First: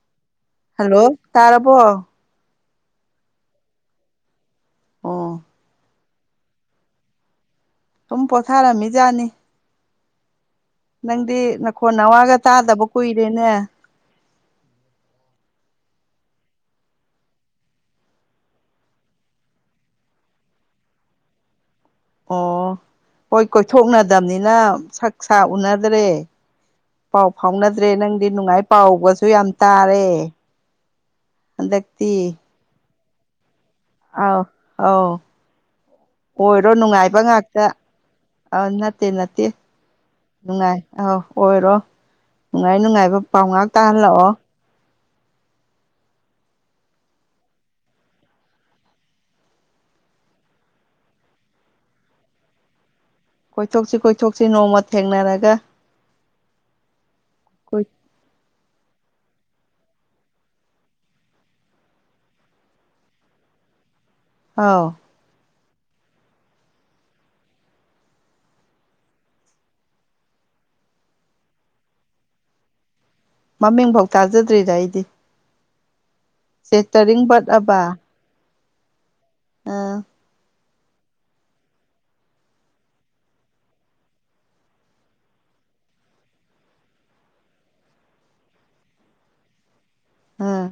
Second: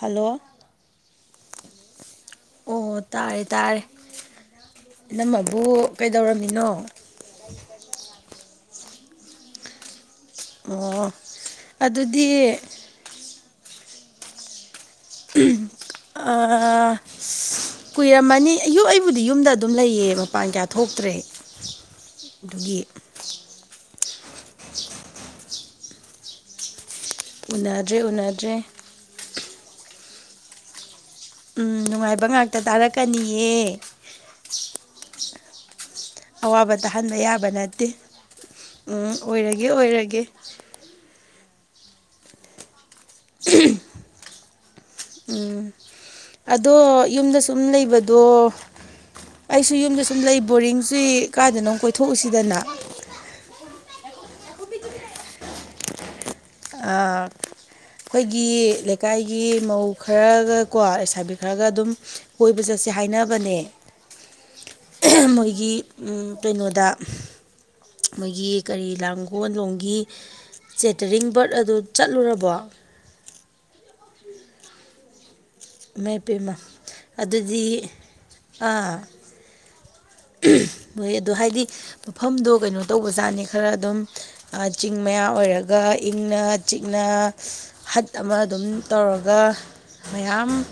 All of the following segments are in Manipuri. ꯍꯜꯂꯣ ꯇꯥꯔꯔꯕꯣ ꯑꯣ ꯇꯥꯔꯦ ꯇꯥꯔꯦ ꯑꯣ ꯏꯅꯝꯝꯕꯕꯨ ꯀꯩꯗꯧꯔꯝꯃꯤꯅꯣ ꯌꯥꯅꯤꯦ ꯑꯣ ꯅꯪꯗꯤ ꯅꯈꯣꯟ ꯅꯋꯥꯒ ꯑꯗꯨꯗꯤ ꯇꯥꯗꯕ ꯀꯨꯏꯔꯦꯅꯦ ꯑ ꯀꯨꯏꯔꯝꯃꯅꯤ ꯑꯣ ꯑꯩꯕꯨꯗꯤ ꯌꯨꯝꯗ ꯑꯗꯨꯝ ꯂꯩꯌꯦ ꯃꯄꯥꯟ ꯀꯌꯥ ꯊꯣꯛꯇ꯭ꯔꯦ ꯑꯣ ꯑꯗꯨꯒꯤ ꯍꯣꯏ ꯀꯣꯏꯊꯣꯛꯅ꯫ ꯅꯗꯝꯅꯤꯅ ꯁꯛ ꯁꯥ ꯎꯅꯗ꯭ꯔꯦ꯫ ꯄꯥꯎ ꯐꯥꯎꯅꯗ꯭ꯔꯦ ꯎꯅꯗ꯭ꯔꯦ ꯅꯪꯗꯤ ꯎꯅꯗ꯭ꯔꯦ ꯅꯨꯡꯉꯥꯏ ꯄꯥꯎꯒꯁꯨ ꯌꯥꯝ ꯇꯥꯔꯦ꯫ ꯎꯝ ꯅꯨꯡꯉꯥꯏꯕ ꯍꯟꯗꯛꯇꯤ ꯉꯥꯛꯇ ꯇꯥꯔꯛꯀꯅꯤꯌꯦ꯫ ꯑꯥꯎ ꯑꯧ ꯑꯣꯏꯔꯣ ꯑꯋꯥꯕ ꯇꯥꯍꯟꯕ ꯅꯨꯡꯉꯥꯏꯕ ꯌꯥꯕ ꯉꯥꯛꯇ꯫ ꯅꯠꯇꯦ ꯑ ꯅꯠꯇꯦ ꯎꯝ ꯅꯠꯇꯦ ꯑꯣꯏꯔꯒꯦ ꯑꯣꯏꯔꯒꯦ ꯅꯨꯡꯉꯥꯏ ꯑꯧ꯫ ꯑꯣꯏꯔꯣ ꯅꯨꯡꯉꯥꯏ ꯅꯨꯡꯉꯥꯏꯕ ꯄꯥꯎ ꯉꯥꯛ ꯇꯥꯍꯜꯂꯛꯑꯣ꯫ ꯎꯝ ꯑꯗꯣ ꯌꯨꯝꯗ ꯁꯨꯝ ꯂꯩꯕꯗꯣ꯫ ꯑꯩꯁꯨ ꯌꯨꯝꯗ ꯁꯨꯝ ꯂꯩ ꯕꯣꯔꯤꯡꯁꯤ ꯀꯥꯏꯗꯅꯣ ꯀꯣꯏꯊꯣꯛꯎꯁꯤꯗꯅ꯫ ꯊꯣꯛꯁꯤ ꯅꯣꯡꯃ ꯊꯦꯡꯅꯔꯒ꯫ ꯑ ꯑꯩꯈꯣꯏꯒꯤ꯫ ꯂꯩꯀꯥꯏꯒꯤ ꯃꯧ ꯈꯔꯒ ꯀꯣ ꯂꯩꯁꯥꯕꯤ ꯈꯔꯒ ꯑꯗꯨꯝ ꯀꯣꯏꯕ ꯆꯠꯁꯦ ꯍꯥꯏꯅꯕꯅꯦ꯫ ꯑꯧ ꯃꯣꯏꯒꯤ ꯀꯩꯅꯣꯗ꯫ ꯃꯣꯏꯒꯤ ꯀꯔꯤ ꯂꯥꯡꯒꯣꯜ ꯂꯣꯝꯒꯤ꯫ ꯆꯦꯇꯔꯤꯡ ꯕꯔꯠ ꯑꯗꯨ ꯆꯠꯂꯨꯔꯕꯣ꯫ ꯃꯃꯤꯡ ꯐꯧ ꯇꯥꯖꯗ꯭ꯔꯤꯗ ꯑꯩꯗꯤ꯫ ꯃꯥꯏ ꯄꯦꯝꯃ ꯆꯦꯇꯔꯤꯡ ꯕꯠ ꯑꯗꯨꯗꯤ ꯑꯕ ꯑꯥ꯫ ꯑꯥ꯫ ꯃꯣꯏ ꯑꯗꯣ ꯍꯥꯏꯗꯤ ꯃꯐꯝꯗꯣ ꯀꯩꯅꯣ ꯇꯧꯕꯖꯥꯠꯅꯤ ꯈꯔ ꯑꯗꯨꯝ ꯆꯤꯡ ꯃꯌꯥ ꯑꯣꯏꯔ꯫ ꯑꯣꯏꯔꯒ ꯏꯪꯅ ꯆꯤꯛꯅ ꯍꯠ ꯑꯃ ꯑꯗꯨꯝ ꯇꯧꯔꯒ꯫ ꯃꯌꯥꯝ ꯑꯥ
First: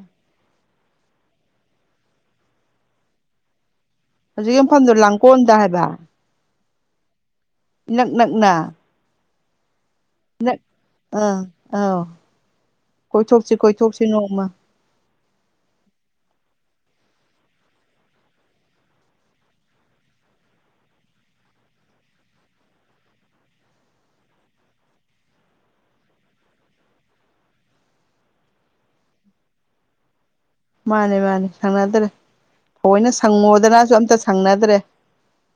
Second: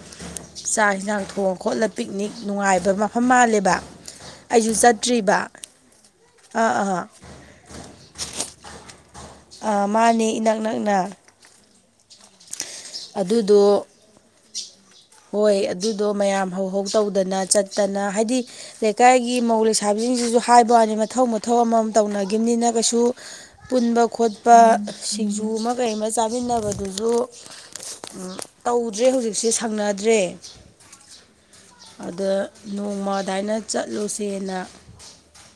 ꯆꯥꯛ ꯌꯦꯟꯁꯥꯡ ꯊꯣꯡꯉ ꯈꯣꯠꯂ ꯄꯤꯛꯅꯤꯛ ꯅꯨꯡꯉꯥꯏꯕ ꯃꯐꯝ ꯃꯥꯜꯂꯦꯕ꯫ ꯍꯧꯖꯤꯛ ꯃꯐꯝꯗꯣ ꯂꯥꯡꯒꯣꯜꯗ ꯍꯥꯏꯕ꯫ ꯑ ꯑꯥꯥ꯫ ꯏ ꯅꯛꯅꯛꯅ꯫ ꯃꯥꯅꯦ ꯏꯅꯛ ꯅꯛꯅ꯫ ꯑꯧ ꯀꯣꯏꯊꯣꯛꯁꯤ ꯑꯗꯨꯗꯣ ꯀꯣꯏꯊꯣꯛꯁꯤ ꯅꯣꯡꯃ꯫ ꯍꯣꯏ ꯑꯗꯨꯗꯣ ꯃꯌꯥꯝ ꯍꯧꯍꯧ ꯇꯧꯗꯅ ꯆꯠꯇꯅ ꯍꯥꯏꯗꯤ ꯂꯩꯀꯥꯏꯒꯤ ꯃꯧ ꯂꯩꯁꯥꯕꯤꯁꯤꯡ꯫ ꯁꯤꯁꯨ ꯍꯥꯏꯕ ꯋꯥꯅꯤ ꯃꯊꯧ ꯃꯊꯧ ꯑꯃꯃꯝ ꯇꯧꯅꯒꯤꯅꯤꯅ ꯀꯩꯁꯨ ꯄꯨꯟꯕ ꯈꯣꯠꯄ꯫ ꯁꯤꯡꯖꯨ ꯑꯃ ꯀꯩ ꯑꯃ ꯆꯥꯃꯤꯟꯅꯕꯗꯨꯁꯨ꯫ ꯎꯝ ꯇꯧꯗ꯭ꯔꯦ ꯍꯧꯖꯤꯛꯁꯦ ꯁꯪꯅꯗ꯭ꯔꯦ꯫ ꯃꯥꯅꯦ ꯃꯥꯅꯦ ꯁꯪꯅꯗ꯭ꯔꯦ ꯑꯗ ꯊꯧꯑꯣꯏꯅ ꯅꯣꯡꯃ ꯑꯗꯨꯃꯥꯏꯅ ꯁꯪꯉꯣꯗꯅꯁꯨ ꯑꯝꯇ ꯆꯠꯂꯨꯁꯦꯅ ꯁꯪꯅꯗ꯭ꯔꯦ꯫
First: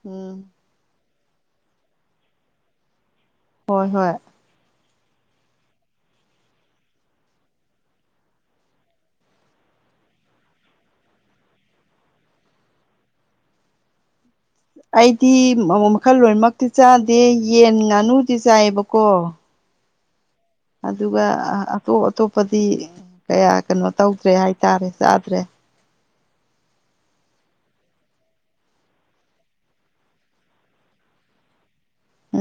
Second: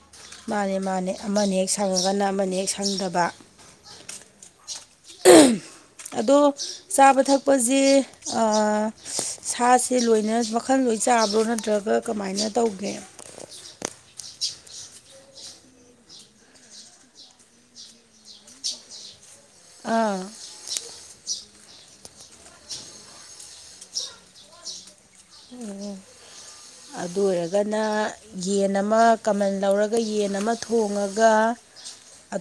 ꯎꯝ ꯃꯥꯅꯦ ꯃꯥꯅꯦ ꯑꯃꯅ ꯍꯦꯛ ꯁꯪꯉꯒꯅ ꯑꯃꯅ ꯍꯦꯛ ꯁꯪꯗꯕ꯫ ꯍꯣꯏ ꯍꯣꯏ꯫ ꯎꯝ꯫ ꯑꯗꯣ ꯆꯥꯕ ꯊꯛꯄꯁꯦ ꯁꯥꯁꯦ ꯂꯣꯏꯅ ꯃꯈꯜꯂꯣꯏ꯫ ꯂꯣꯏ ꯆꯥꯕ꯭ꯔꯣ ꯅꯠꯇ꯭ꯔꯒ ꯀꯃꯥꯏꯅ ꯇꯧꯒꯦ꯫ ꯑꯩꯗꯤ ꯃꯈꯜ ꯂꯣꯏꯃꯛꯇꯤ ꯆꯥꯗꯦ ꯌꯦꯟ ꯉꯥꯅꯨꯗꯤ ꯆꯥꯏꯌꯦꯕꯀꯣ꯫ ꯑꯥ꯫ ꯑꯗꯨꯒ ꯑꯇꯣꯞ ꯑꯇꯣꯞꯄꯗꯤ ꯀꯌꯥ ꯀꯩꯅꯣ ꯇꯧꯗ꯭ꯔꯦ ꯍꯥꯏꯇꯥꯔꯦ꯫ ꯆꯥꯗ꯭ꯔꯦ ꯑꯣ꯫ ꯑꯗꯨ ꯑꯣꯏꯔꯒꯅ ꯌꯦꯟ ꯑꯃ ꯀꯃꯟ ꯂꯧꯔꯒ ꯌꯦꯟ ꯑꯃ ꯊꯣꯡꯉꯒ꯫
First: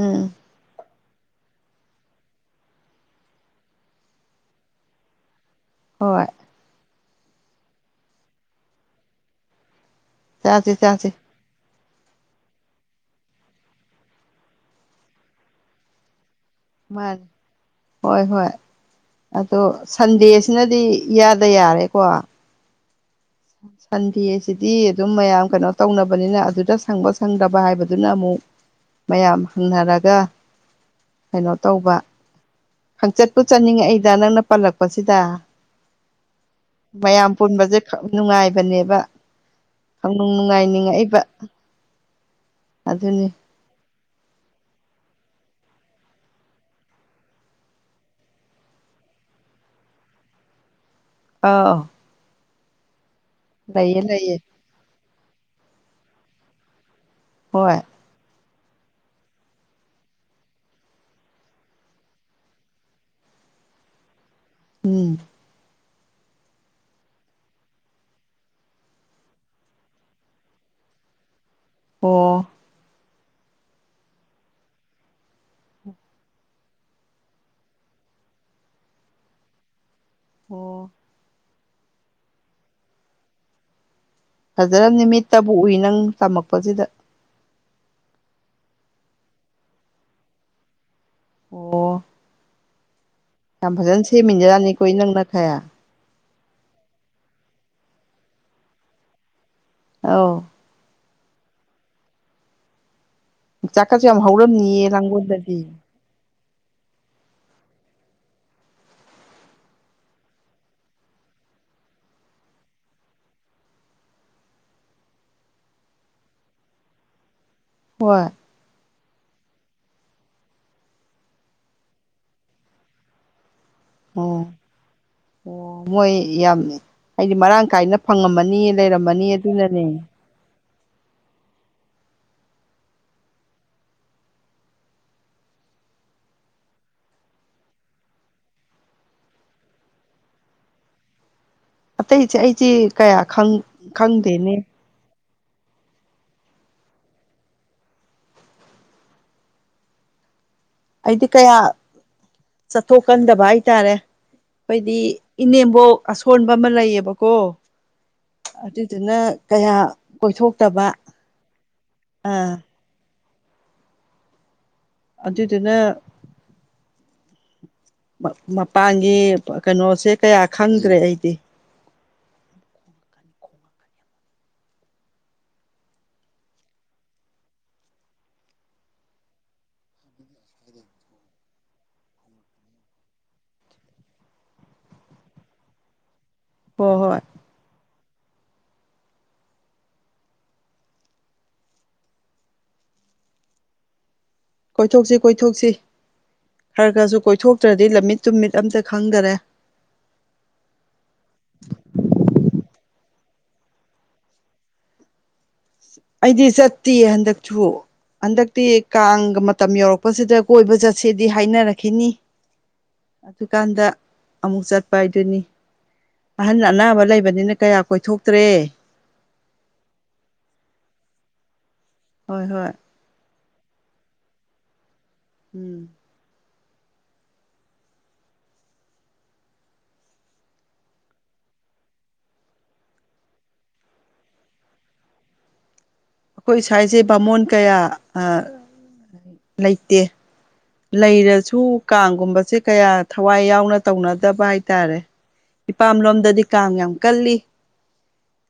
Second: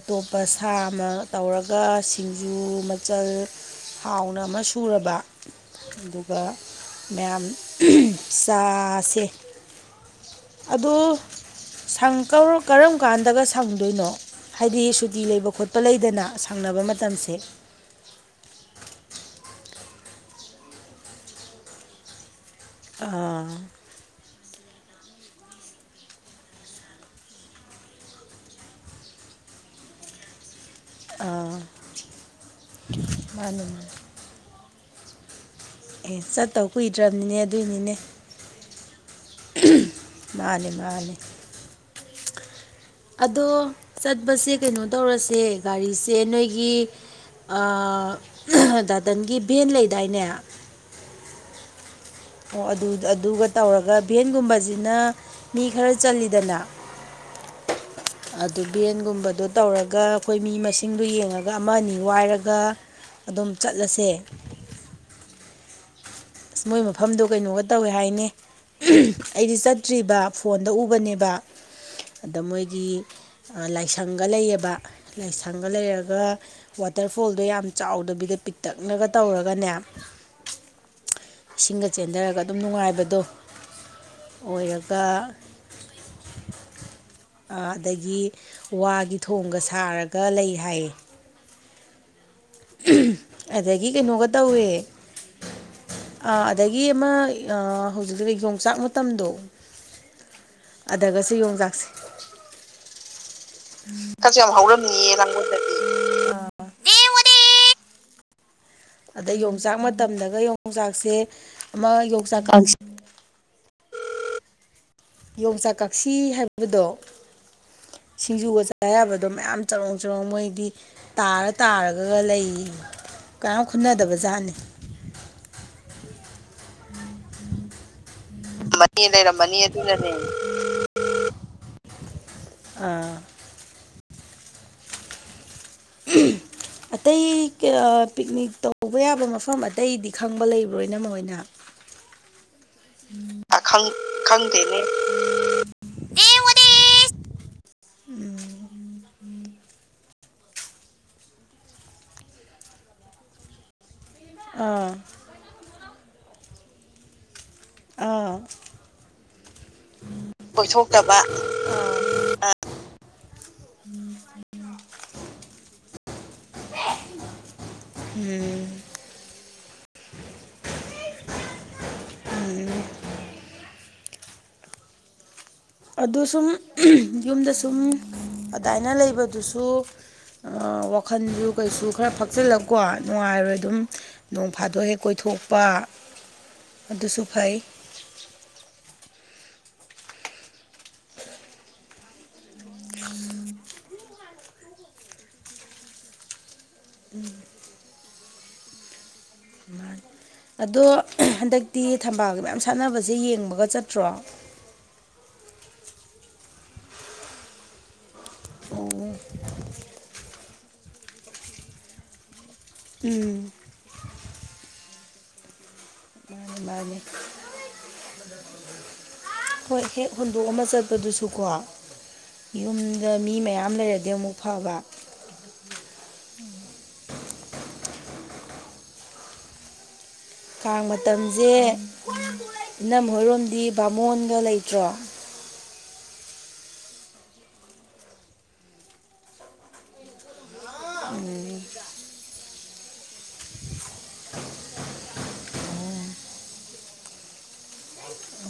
ꯎꯝ ꯁꯥ ꯑꯃ꯫ ꯇꯧꯔꯒ ꯁꯤꯡꯖꯨ ꯃꯆꯜ ꯍꯥꯎꯅ ꯑꯃ ꯁꯨꯔꯕ꯫ ꯍꯣꯏ ꯑꯗꯨꯒ ꯃꯌꯥꯝ ꯆꯥꯁꯦ꯫ ꯆꯥꯁꯦ ꯆꯥꯁꯦ ꯁꯪꯀꯥꯟ ꯀꯔꯝ ꯀꯥꯟꯗꯒ ꯁꯪꯗꯣꯏꯅꯣ ꯍꯥꯏꯗꯤ ꯁꯨꯇꯤ ꯂꯩꯕ ꯈꯣꯠꯄ ꯂꯩꯗꯅ꯫ ꯁꯪꯅꯕ ꯃꯥꯅꯤ ꯃꯇꯝꯁꯦ꯫ ꯍꯣꯏ ꯍꯣꯏ ꯑꯗꯣ ꯁꯟꯗꯦꯁꯤꯅꯗꯤ ꯏꯌꯥꯗ ꯌꯥꯔꯦꯀꯣ꯫ ꯑꯥ ꯁꯟꯗꯦ꯫ ꯁꯤꯗꯤ ꯑꯗꯨꯝ ꯃꯌꯥꯝ ꯀꯩꯅꯣ ꯇꯧꯅꯕꯅꯤꯅ ꯑꯗꯨꯗ ꯁꯪꯕ ꯁꯪꯗꯕ ꯍꯥꯏꯕꯗꯨꯅ ꯑꯃꯨꯛ꯫ ꯃꯌꯥꯝ ꯍꯪꯅꯔꯒ ꯀꯩꯅꯣ ꯑꯥ ꯇꯧꯕ ꯈꯪꯆꯠꯄꯨ ꯃꯥꯅꯦ ꯃꯥꯅꯦ ꯆꯠꯅꯤꯡꯉꯦꯗ ꯅꯪꯅ ꯄꯜꯂꯛꯄꯁꯤꯗ ꯑꯦ ꯆꯠꯇꯧ ꯃꯌꯥꯝ ꯀꯨꯏꯗ꯭ꯔꯕꯅꯤꯅꯦ ꯄꯨꯟꯕꯁꯦ ꯑꯗꯨꯏꯅꯦ ꯅꯨꯡꯉꯥꯏꯕꯅꯦꯕ ꯈꯪꯅꯨꯡ ꯃꯥꯅꯦ ꯃꯥꯅꯦ ꯅꯨꯡꯉꯥꯏꯅꯤꯡꯏꯕꯥ ꯑꯗꯣ ꯆꯠꯄꯁꯦ ꯀꯩꯅꯣ ꯇꯧꯔꯁꯦ ꯒꯥꯔꯤꯁꯦ ꯅꯣꯏꯒꯤ ꯗꯥꯇꯟꯒꯤ ꯚꯦꯟ ꯂꯩꯗꯥꯏꯅꯦ ꯑꯥꯎ ꯑꯣ ꯑꯗꯨꯒ ꯇꯧꯔꯒ ꯂꯩꯌꯦ ꯂꯩꯌꯦ ꯚꯦꯟꯒꯨꯝꯕꯁꯤꯅ ꯃꯤ ꯈꯔ ꯆꯜꯂꯤꯗꯅ ꯍꯣꯏ ꯑꯗꯨ ꯚꯦꯟꯒꯨꯝꯕꯗꯣ ꯇꯧꯔꯒ ꯑꯩꯈꯣꯏ ꯃꯤ ꯃꯁꯤꯡꯗꯣ ꯌꯦꯡꯉꯒ ꯑꯃ ꯑꯅꯤ ꯋꯥꯏꯔꯒ ꯑꯗꯨꯝ ꯆꯠꯂꯁꯦ ꯎꯝ ꯑꯁ ꯃꯣꯏ ꯃꯐꯝꯗꯣ ꯀꯩꯅꯣꯒ ꯇꯧꯏ ꯍꯥꯏꯅꯦ ꯑꯩꯗꯤ ꯆꯠꯇ꯭ꯔꯤꯕ ꯐꯣꯟꯗ ꯎꯕꯅꯦꯕ ꯑꯗꯥ ꯑꯣ ꯃꯣꯏꯒꯤ ꯂꯥꯏꯁꯪꯒ ꯂꯩꯌꯦꯕ ꯂꯥꯏꯁꯪꯒ ꯂꯩꯔꯒ ꯋꯥꯇꯔꯐꯣꯜꯗꯣ ꯌꯥꯝ ꯆꯥꯎꯗꯕꯤꯗ ꯄꯤꯛꯇꯛꯅꯒ ꯇꯧꯔꯒꯅꯦ ꯑꯣ ꯏꯁꯤꯡꯒ ꯆꯦꯟꯊꯔꯒ ꯑꯗꯨꯝ ꯅꯨꯡꯉꯥꯏꯕꯗꯣ ꯐꯖꯅ ꯑꯣꯏꯔꯒ ꯅꯨꯃꯤꯠꯇꯕꯨ ꯎꯏ ꯅꯪ ꯇꯝꯃꯛꯄꯁꯤꯗ ꯑ ꯑꯗꯒꯤ ꯋꯥꯒꯤ ꯊꯣꯡꯒ ꯁꯥꯔꯒ ꯂꯩ ꯍꯥꯏꯌꯦ ꯑꯣ ꯌꯥꯝ ꯑꯗꯒꯤ ꯐꯖꯅ ꯀꯩꯅꯣꯒ ꯇꯧꯋꯦ ꯁꯦꯝꯃꯤꯟꯖꯥꯠꯅꯤꯀꯣ ꯅꯪꯅ ꯈꯔ ꯑꯗꯒꯤ ꯑꯃ ꯍꯧꯖꯤꯛꯀꯤ ꯌꯣꯡꯆꯥꯛ ꯃꯇꯝꯗꯣ ꯑꯎ ꯑꯗꯥꯒꯥꯁꯨ ꯌꯣꯡꯆꯥꯛꯁꯦ ꯀꯁꯨ ꯌꯥꯝ ꯍꯧꯔꯝꯅꯤꯌꯦ ꯂꯥꯡꯒꯣꯜꯗꯗꯤ ꯎꯝ [inaudible] ꯑꯗ ꯌꯣꯡꯆꯥꯛ ꯃꯇꯝꯗꯒ ꯌꯣꯡꯆꯥꯛꯁꯦ ꯑꯃ ꯌꯣꯡꯆꯥꯛ ꯀꯪ [unintelligible] ꯌꯣꯡꯆꯥꯛ ꯀꯛꯁꯤ ꯍꯥꯏꯕꯗꯣ ꯍꯣꯏ ꯁꯤꯡꯖꯨꯒ ꯆꯥ ꯆꯥ ꯌꯥꯕꯗꯣ ꯃꯌꯥꯝ ꯆꯔꯣꯡ ꯆꯔꯣꯡ ꯃꯣꯏꯗꯤ ꯇꯥꯔ ꯇꯥꯔꯒꯒ ꯂꯩꯢ ꯈꯨꯟꯅꯗꯕ ꯑꯣ ꯖꯥꯠꯅꯤ ꯑꯣ ꯃꯣꯏ ꯌꯥꯝ ꯍꯥꯏꯗꯤ ꯃꯔꯥꯡ ꯀꯥꯏꯅ ꯐꯪꯉꯝꯃꯅꯤ ꯂꯩꯔꯝꯃꯅꯤ ꯑꯗꯨꯅꯅꯦ ꯑ ꯎ [inaudible] ꯑꯇꯩ ꯄꯤꯛꯅꯤꯛ ꯇꯧꯕ ꯌꯥꯕ ꯃꯐꯝ ꯑꯇꯩꯗꯤ ꯈꯪꯕ ꯂꯩꯕ꯭ꯔꯣꯏ ꯏꯅꯝꯃꯍꯣꯏꯅꯥ ꯑꯇꯩꯁꯦ ꯑꯩꯁꯦ ꯀꯌꯥ ꯈꯪꯗꯦꯅꯦ ꯅꯦ ꯎꯁ ꯎꯝ ꯑꯩꯗꯤ ꯀꯌꯥ ꯆꯠꯊꯣꯛꯀꯟꯗꯕ ꯍꯥꯏꯇꯥꯔꯦ ꯑꯥ ꯑꯩꯈꯣꯏꯗꯤ ꯏꯅꯦꯝꯕꯣꯛ ꯑꯁꯣꯟꯕ ꯑꯃ ꯂꯩꯌꯦꯕꯀꯣ ꯑꯥ ꯑꯗꯨꯗꯨꯅ ꯀꯌꯥ ꯀꯣꯏꯊꯣꯛꯇꯕ ꯑꯥ ꯎꯝꯝ ꯑꯗꯨꯗꯨꯅ ꯎꯝ ꯃꯄꯥꯟꯒꯤ ꯀꯩꯅꯣꯁꯦ ꯀꯌꯥ ꯈꯪꯗ꯭ꯔꯦ ꯑꯩꯗꯤ ꯑꯗꯨ ꯁꯨꯝ ꯌꯨꯝꯗ ꯁꯨꯝ ꯑꯗꯨꯃꯏꯅ ꯂꯩꯕꯗꯨꯁꯨ ꯋꯥꯈꯜꯁꯨ ꯀꯩꯁꯨ ꯈꯔ ꯐꯛꯆꯜꯂꯒꯀꯣ ꯅꯨꯡꯉꯥꯏꯔꯣꯏ ꯑꯗꯨꯝ ꯅꯣꯡ ꯐꯥꯗꯣꯛ ꯍꯦꯛ ꯀꯣꯏꯊꯣꯛ ꯊꯣꯛꯄ ꯍꯣꯏ ꯍꯣꯏ ꯑꯗꯨꯁꯨ ꯐꯩ ꯀꯣꯏꯊꯣꯛꯁꯤ ꯀꯣꯏꯊꯣꯛꯁꯤ ꯈꯔ ꯈꯔꯁꯨ ꯀꯣꯏꯊꯣꯛꯇ꯭ꯔꯗꯤ ꯂꯝꯃꯤꯠ ꯇꯨꯃꯤꯠ ꯑꯝꯇ ꯈꯪꯗꯔꯦ ꯑꯗꯣ ꯁꯤꯦ ꯌꯦꯡꯕꯒ ꯆꯠꯇ꯭ꯔꯣ ꯑꯩꯗꯤ ꯆꯠꯇꯦ ꯍꯟꯗꯛꯁꯨ ꯍꯟꯗꯛꯇꯤ ꯑꯣ ꯀꯥꯡꯒ ꯃꯇꯝ ꯌꯧꯔꯛꯄꯁꯤꯗ ꯀꯣꯏꯕ ꯆꯠꯁꯦꯗꯤ ꯍꯥꯏꯅꯔꯛꯈꯤꯅꯤ ꯎꯝ ꯑꯗꯨꯀꯥꯟꯗ ꯑꯃꯨꯛ ꯆꯠꯄ ꯍꯥꯏꯗꯨꯅꯤ ꯑꯍꯟ ꯃꯥꯅꯦ ꯃꯥꯅꯦ ꯑꯅꯥꯕ ꯂꯩꯕꯅꯤꯅ ꯀꯌꯥ ꯀꯣꯏꯊꯣꯛꯇ꯭ꯔꯦ ꯍꯣꯏ ꯍꯦꯛ ꯍꯨꯟꯗꯣꯛꯑ ꯑꯃ ꯆꯠꯄꯗꯨꯁꯨꯀꯣ ꯍꯣꯏ ꯍꯣꯏ ꯌꯨꯝꯗ ꯃꯤ ꯃꯌꯥꯝ ꯌꯥꯝ ꯂꯩꯔꯗꯤ ꯑꯃꯨꯛ ꯐꯕ ꯎꯝ ꯎꯝ ꯀꯥꯡꯥꯡ ꯃꯇꯝꯁꯦ ꯏꯅꯝ ꯍꯣꯏꯔꯣꯝꯗꯤ ꯕꯥꯃꯣꯟꯒ ꯂꯩꯇ꯭ꯔꯣ ꯑꯩꯈꯣꯏ ꯁ꯭ꯋꯥꯏꯁꯦ ꯕꯥꯃꯣꯟ ꯀꯌꯥ ꯂꯩꯇꯦ ꯂꯩꯔꯁꯨ ꯀꯥꯡꯒꯨꯝꯕꯁꯦ ꯀꯌꯥ ꯊꯋꯥꯏ ꯌꯥꯎꯅ ꯇꯧꯅꯗꯕ ꯍꯥꯏꯇꯥꯔꯦ ꯏꯄꯥꯝ ꯂꯣꯝꯗꯗꯤ ꯀꯥꯡ ꯌꯥꯝ ꯀꯜꯂꯤ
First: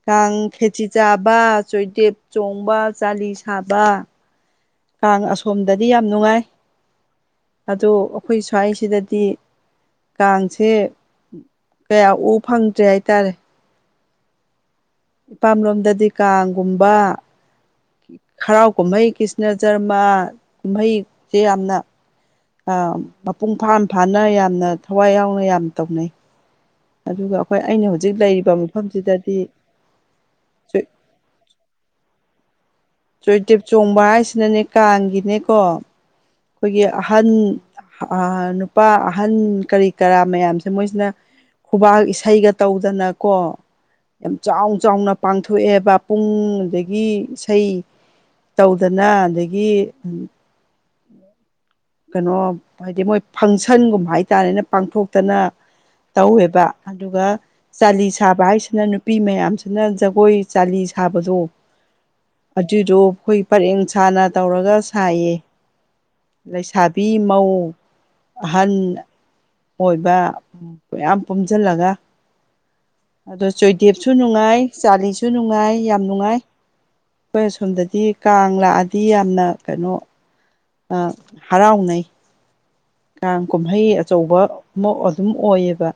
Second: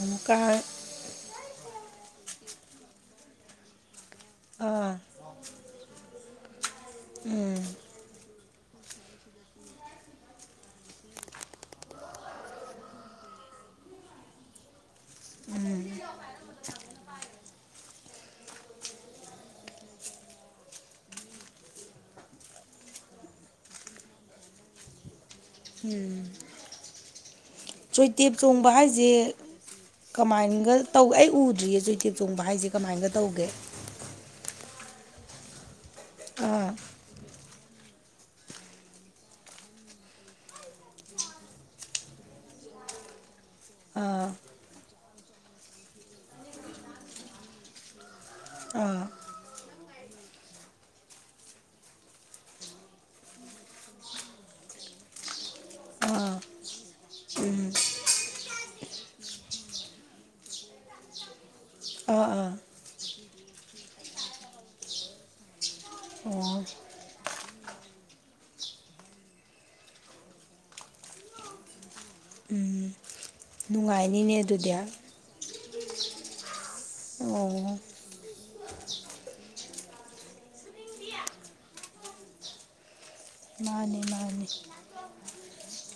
ꯀꯥꯡ ꯈꯦꯆꯤ ꯆꯥꯕ ꯆꯣꯏꯗꯦꯞ ꯆꯣꯡꯕ ꯆꯥꯂꯤ ꯁꯥꯕ ꯑꯥ ꯀꯥꯡ ꯑꯁꯣꯝꯗꯗꯤ ꯌꯥꯝ ꯅꯨꯡꯉꯥꯏ ꯎꯝ ꯑꯗꯣ ꯑꯩꯈꯣꯏ ꯁ꯭ꯋꯥꯏꯁꯤꯗꯗꯤ ꯀꯥꯡꯁꯦ ꯀꯌꯥ ꯎ ꯐꯪꯗ꯭ꯔꯦ ꯍꯥꯏꯇꯥꯔꯦ ꯏꯄꯥꯝꯂꯣꯝꯗꯗꯤ ꯀꯥꯡꯒꯨꯝꯕ ꯍꯔꯥꯎ ꯀꯨꯝꯍꯩ ꯀ꯭ꯔꯤꯁꯅ ꯖꯔꯃ ꯀꯨꯝꯍꯩꯁꯦ ꯌꯥꯝꯅ ꯑ ꯃꯄꯨꯡ ꯐꯥꯅ ꯐꯥꯅ ꯌꯥꯝꯅ ꯊꯋꯥꯏ ꯌꯥꯎꯅ ꯌꯥꯝ ꯇꯧꯅꯩ ꯑꯗꯨ ꯆꯣꯏꯇꯦꯞ ꯆꯣꯡꯕ ꯍꯥꯏꯁꯦ ꯀꯃꯥꯏꯅꯒ ꯇꯧ ꯑꯩ ꯎꯗ꯭ꯔꯤꯦꯁꯨ ꯏꯇꯦꯛ ꯆꯣꯡꯕ ꯍꯥꯏꯁꯦ ꯀꯃꯥꯏꯅꯒ ꯇꯧꯒꯦ ꯆꯣꯏꯇꯦꯞ ꯆꯣꯡꯕ ꯍꯥꯏꯁꯤꯅꯅꯦ ꯀꯥꯡꯒꯤꯅꯦꯀꯣ ꯑꯥ ꯑꯩꯈꯣꯏꯒꯤ ꯑꯍꯟ ꯑ ꯅꯨꯄꯥ ꯑꯍꯟ ꯀꯔꯤ ꯀꯔꯥ ꯃꯌꯥꯝꯁꯦ ꯃꯣꯏꯁꯤꯅ ꯈꯨꯕꯥꯛ ꯏꯁꯩꯒ ꯇꯧꯗꯅꯀꯣ ꯑꯥ ꯌꯥꯝ ꯆꯥꯎ ꯆꯥꯎꯅ ꯄꯥꯡꯊꯣꯛꯑꯦꯕ ꯄꯨꯡ ꯑꯗꯒꯤ ꯏꯁꯩ ꯑꯥ ꯇꯧꯗꯅ ꯑꯗꯒꯤ ꯀꯩꯅꯣ ꯍꯥꯏꯗꯤ ꯃꯣꯏ ꯐꯪꯁꯟꯒꯨꯝꯕ ꯍꯥꯏꯇꯥꯔꯦꯅꯦ ꯄꯥꯡꯊꯣꯛꯇꯅ ꯑꯥ ꯇꯧꯋꯦꯕ ꯑꯗꯨꯒ ꯎꯝ ꯆꯥꯂꯤ ꯁꯥꯕ ꯍꯥꯏꯁꯤꯅ ꯅꯨꯄꯤ ꯃꯌꯥꯝꯁꯤꯅ ꯖꯒꯣꯏ ꯆꯥꯂꯤ ꯁꯥꯕꯗꯣ ꯑꯥ ꯑꯥ ꯑꯗꯨꯏꯗꯣ ꯑꯩꯈꯣꯏ ꯄꯔꯦꯡ ꯁꯥꯅ ꯇꯧꯔꯒ ꯁꯥꯏꯌꯦ ꯑꯣ ꯂꯩꯁꯥꯕꯤ ꯃꯧ ꯑꯍꯟ ꯑꯣꯏꯕ ꯃꯌꯥꯝ ꯄꯨꯨꯝꯁꯤꯜꯂꯒ ꯎꯝ ꯑꯗꯨ ꯖꯣꯏꯗꯦꯕꯁꯨ ꯅꯨꯡꯉꯥꯏꯅꯤꯅꯦ ꯅꯨꯡꯉꯥꯏ ꯑꯗꯨꯗꯤ ꯆꯥꯂꯤꯁꯨ ꯅꯨꯡꯉꯥꯏ ꯌꯥꯝ ꯅꯨꯡꯉꯥꯏ ꯑꯩꯈꯣꯏ ꯑꯣ ꯑꯁꯣꯝꯗꯗꯤ ꯀꯥꯡ ꯀꯪꯂꯛꯑꯗꯤ ꯌꯥꯝꯅ ꯀꯩꯅꯣ ꯍꯔꯥꯎꯅꯩ ꯀꯥꯡ ꯀꯨꯝꯍꯩ ꯃꯥꯅꯤ ꯑꯆꯧꯕ ꯃꯥꯅꯤ ꯑꯃ ꯑꯗꯨꯝ ꯑꯣꯏꯌꯦꯕ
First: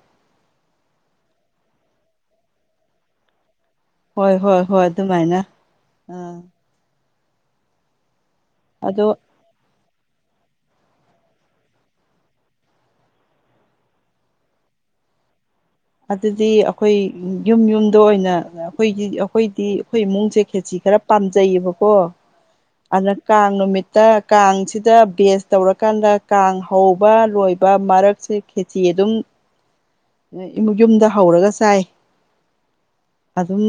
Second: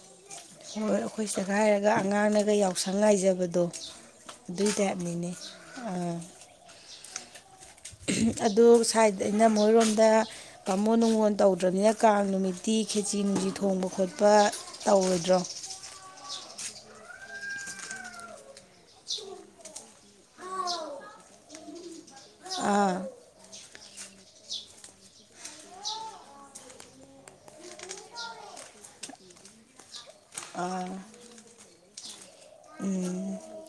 ꯍꯣꯏ ꯑꯩꯈꯣꯏ ꯁꯤꯗ ꯍꯥꯏꯔꯒ ꯑꯉꯥꯡꯅꯒ ꯌꯥꯎꯁꯪ ꯉꯥꯏꯖꯕꯗꯣ ꯍꯣꯏ ꯍꯣꯏ ꯑꯗꯨꯏ ꯍꯣꯏ ꯇꯥꯏꯞꯅꯤꯅꯦ ꯑꯗꯨꯃꯥꯏꯅ ꯑꯥ ꯑꯗꯨ ꯑꯗꯣ ꯁꯥꯏꯗ ꯑꯩꯅ ꯃꯣꯏꯔꯣꯝ ꯗ ꯀꯥꯃꯣꯟ ꯅꯨꯡꯉꯣꯟ ꯇꯧꯗ꯭ꯔꯕꯅꯤꯅ ꯀꯥꯡ ꯅꯨꯃꯤꯠꯇꯤ ꯈꯦꯆꯤ ꯅꯨꯡꯁꯤꯤ ꯊꯣꯡꯕ ꯈꯣꯠꯄ ꯇꯧ ꯍꯧꯔꯣꯏꯗ꯭ꯔꯣ ꯑꯗꯨꯗꯤ ꯑꯩꯈꯣꯏ ꯌꯨꯝ ꯌꯨꯝꯗ ꯑꯣꯏꯅ ꯑꯩꯈꯣꯏ ꯑꯩꯈꯣꯏꯗꯤ ꯑꯩꯈꯣꯏ ꯏꯃꯨꯡꯁꯦ ꯈꯦꯠꯆ ꯈꯔ ꯄꯥꯝꯖꯩꯌꯦꯕꯀꯣ ꯑꯥ ꯑꯗꯨꯅ ꯀꯥꯡ ꯅꯨꯃꯤꯠꯇ ꯀꯥꯡꯁꯤꯗ ꯕꯦꯁ ꯇꯧꯔꯀꯥꯟꯗ ꯀꯥꯡ ꯍꯧꯕ ꯂꯣꯏꯕ ꯃꯔꯛꯁꯦ ꯈꯦꯇ ꯑꯗꯨꯝ ꯑꯥ ꯌꯨꯝꯗ ꯍꯧꯔꯒ ꯆꯥꯏ ꯎꯝ ꯑꯗꯨꯝ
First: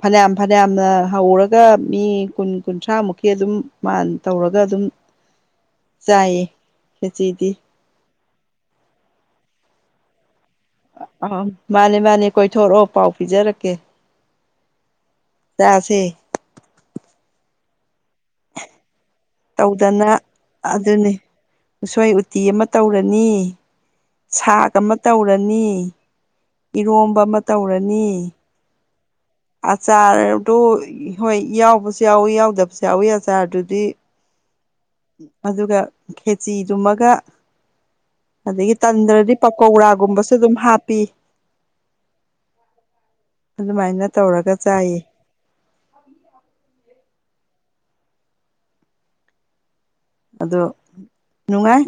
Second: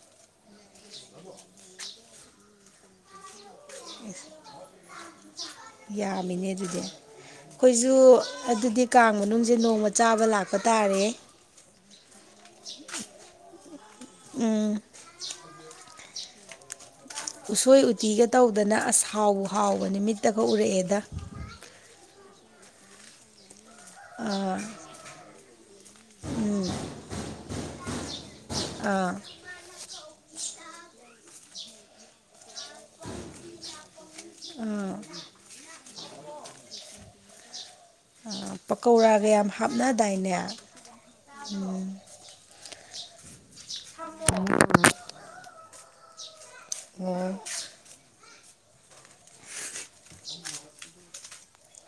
ꯐꯅꯌꯥꯝ ꯐꯅꯌꯥꯝꯅ ꯍꯧꯔꯒ ꯃꯤ ꯀꯨꯟ ꯀꯨꯟꯊ꯭ꯔꯥꯃꯨꯛꯀꯤ ꯑꯗꯨꯝ ꯃꯥꯅ ꯇꯧꯔꯒ ꯑꯗꯨꯝ [inaudible] ꯆꯥꯏꯌꯦ ꯌꯥꯝꯃꯤꯅꯦ ꯑꯗꯨꯗꯤ ꯈꯦꯆꯤꯗꯤ ꯑꯩꯈꯣꯏꯁꯨ ꯑꯗꯨꯗꯤ ꯀꯥꯡ ꯃꯅꯨꯡꯁꯦ ꯅꯣꯡꯃ ꯆꯥꯕ ꯂꯥꯛꯄ ꯄ ꯇꯥꯔꯦ ꯑꯥ ꯃꯥꯅꯦ ꯃꯥꯅꯦ ꯀꯣꯏꯊꯣꯔꯛꯑꯣ ꯄꯥꯎ ꯄꯤꯖꯔꯛꯀꯦ ꯎꯝ ꯇꯁꯦ ꯎꯁꯣꯏ ꯎꯇꯤꯒ ꯇꯧꯗꯅ ꯑꯁ ꯍꯥꯎꯕ ꯍꯥꯎꯕ ꯅꯨ ꯇꯧꯗꯅ ꯃꯤꯠꯇ ꯈꯛ ꯎꯔꯛꯑꯦꯗ ꯎꯣꯇꯤ ꯑꯃ ꯇꯧꯔꯅꯤ ꯑꯥ ꯁꯥꯛ ꯑꯃ ꯇꯧꯔꯅꯤ ꯏꯔꯣꯝꯕ ꯑꯃ ꯇꯧꯔꯅꯤ ꯑꯥ ꯑꯆꯥꯔꯗꯨ ꯍꯣꯏ ꯌꯥꯎꯕꯁꯨ ꯌꯥꯎꯋꯤ ꯌꯥꯎꯗꯕꯁꯨ ꯌꯥꯎꯏꯤ ꯑꯆꯥꯔꯗꯨꯗꯤ ꯎꯝ ꯑꯗꯨꯒ ꯈꯦꯆꯤꯗꯨꯃꯒ ꯑꯗꯒꯤ ꯄꯀꯧꯔꯥꯒ ꯇꯟꯗ꯭ꯔꯗꯤ ꯌꯥꯝ ꯄꯀꯧꯔꯥꯒꯨꯝꯕꯁꯨ ꯍꯥꯞꯅꯗꯥꯏꯅꯦ ꯑꯣ ꯑꯗꯨꯝ ꯍꯥꯞꯄꯤ ꯑꯗꯨꯃꯥꯏꯅ ꯇꯧꯔꯒ ꯆꯥꯏꯌꯦ ꯑꯣ ꯑꯗꯣ ꯅꯨꯡꯉꯥꯏ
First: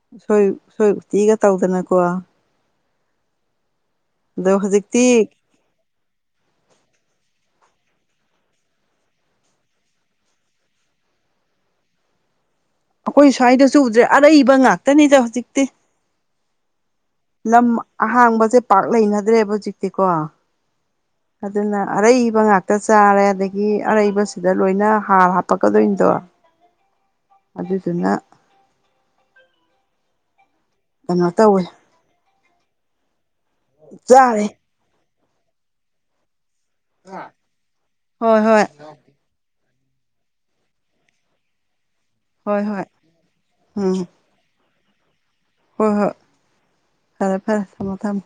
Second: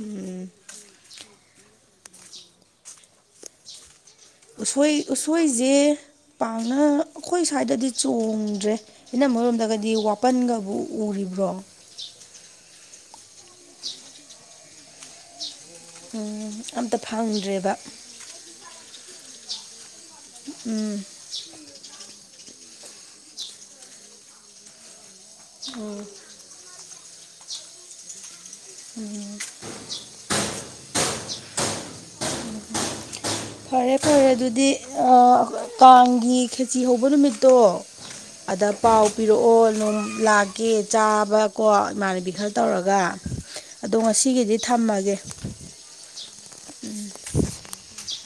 ꯎꯝ [unintelligible] ꯤꯒ ꯇꯧꯗꯅ ꯀꯣꯋꯥ ꯎꯁꯣꯏ ꯍꯧꯖꯤꯛꯇꯤ ꯎꯁꯣꯏꯁꯦ ꯄꯥꯡꯅ ꯑꯩꯈꯣꯏ ꯁ꯭ꯥꯏꯏꯗꯗꯤ ꯆꯣꯡꯗ꯭ꯔꯦ ꯏꯅꯝ ꯃꯔꯔꯣꯝꯗꯒꯗꯤ ꯋꯥꯄꯟꯒꯕꯨ ꯎꯔꯤꯕ ꯔꯣ ꯑꯩꯈꯣꯏ ꯁ꯭ꯋꯥꯏꯗꯁꯨ ꯎꯗ꯭ꯔꯦ ꯑꯔꯩꯕ ꯉꯥꯛꯇꯅꯤꯗ ꯍꯧꯖꯤꯛꯇꯤ ꯎꯝ ꯑꯝꯇ ꯂꯝ ꯐꯪꯗ꯭ꯔꯦꯕ ꯑꯍꯥꯡꯕꯁꯦ ꯄꯥꯛ ꯂꯩꯅꯗ꯭ꯔꯦꯕ ꯍꯧꯖꯤꯛꯇꯤ ꯀꯣ ꯎꯝ ꯑꯗꯨꯅ ꯑꯔꯩꯕ ꯉꯥꯛꯇ ꯍꯛꯇ ꯆꯥꯔꯦ ꯑꯗꯒꯤ ꯑꯔꯩꯕꯁꯤꯗ ꯂꯣꯏꯅ ꯍꯥꯔ ꯍꯥꯞꯄꯛꯀꯗꯣꯏꯅꯤꯗꯣ ꯑꯗꯨꯗꯨꯅ ꯎꯝ [inaudible] ꯀꯩꯅꯣ ꯇꯧꯋꯦ ꯐꯔꯦ ꯐꯔꯦ ꯆꯥꯔꯦ ꯑꯗꯨꯗꯤ ꯀꯥꯡꯒꯤ ꯆꯤ ꯍꯧꯕ ꯅꯨꯃꯤꯠꯇꯣ ꯍꯣꯏ ꯍꯣꯏ ꯑꯗ ꯄꯥꯎ ꯄꯤꯔꯛꯑꯣ ꯅꯝ ꯂꯥꯛꯀꯦ ꯆꯥꯕꯀꯣ ꯏꯃꯥꯟꯅꯕꯤ ꯈꯔ ꯍꯣꯏ ꯍꯣꯏ ꯇꯧꯔꯒ ꯑꯗꯣ ꯎꯝ ꯉꯁꯤꯒꯤꯗꯤ ꯊꯝꯃꯒꯦ ꯍꯣꯏ ꯍꯣꯏ ꯐꯔꯦ ꯐꯔꯦ ꯊꯝꯃꯣ ꯊꯝꯃꯣ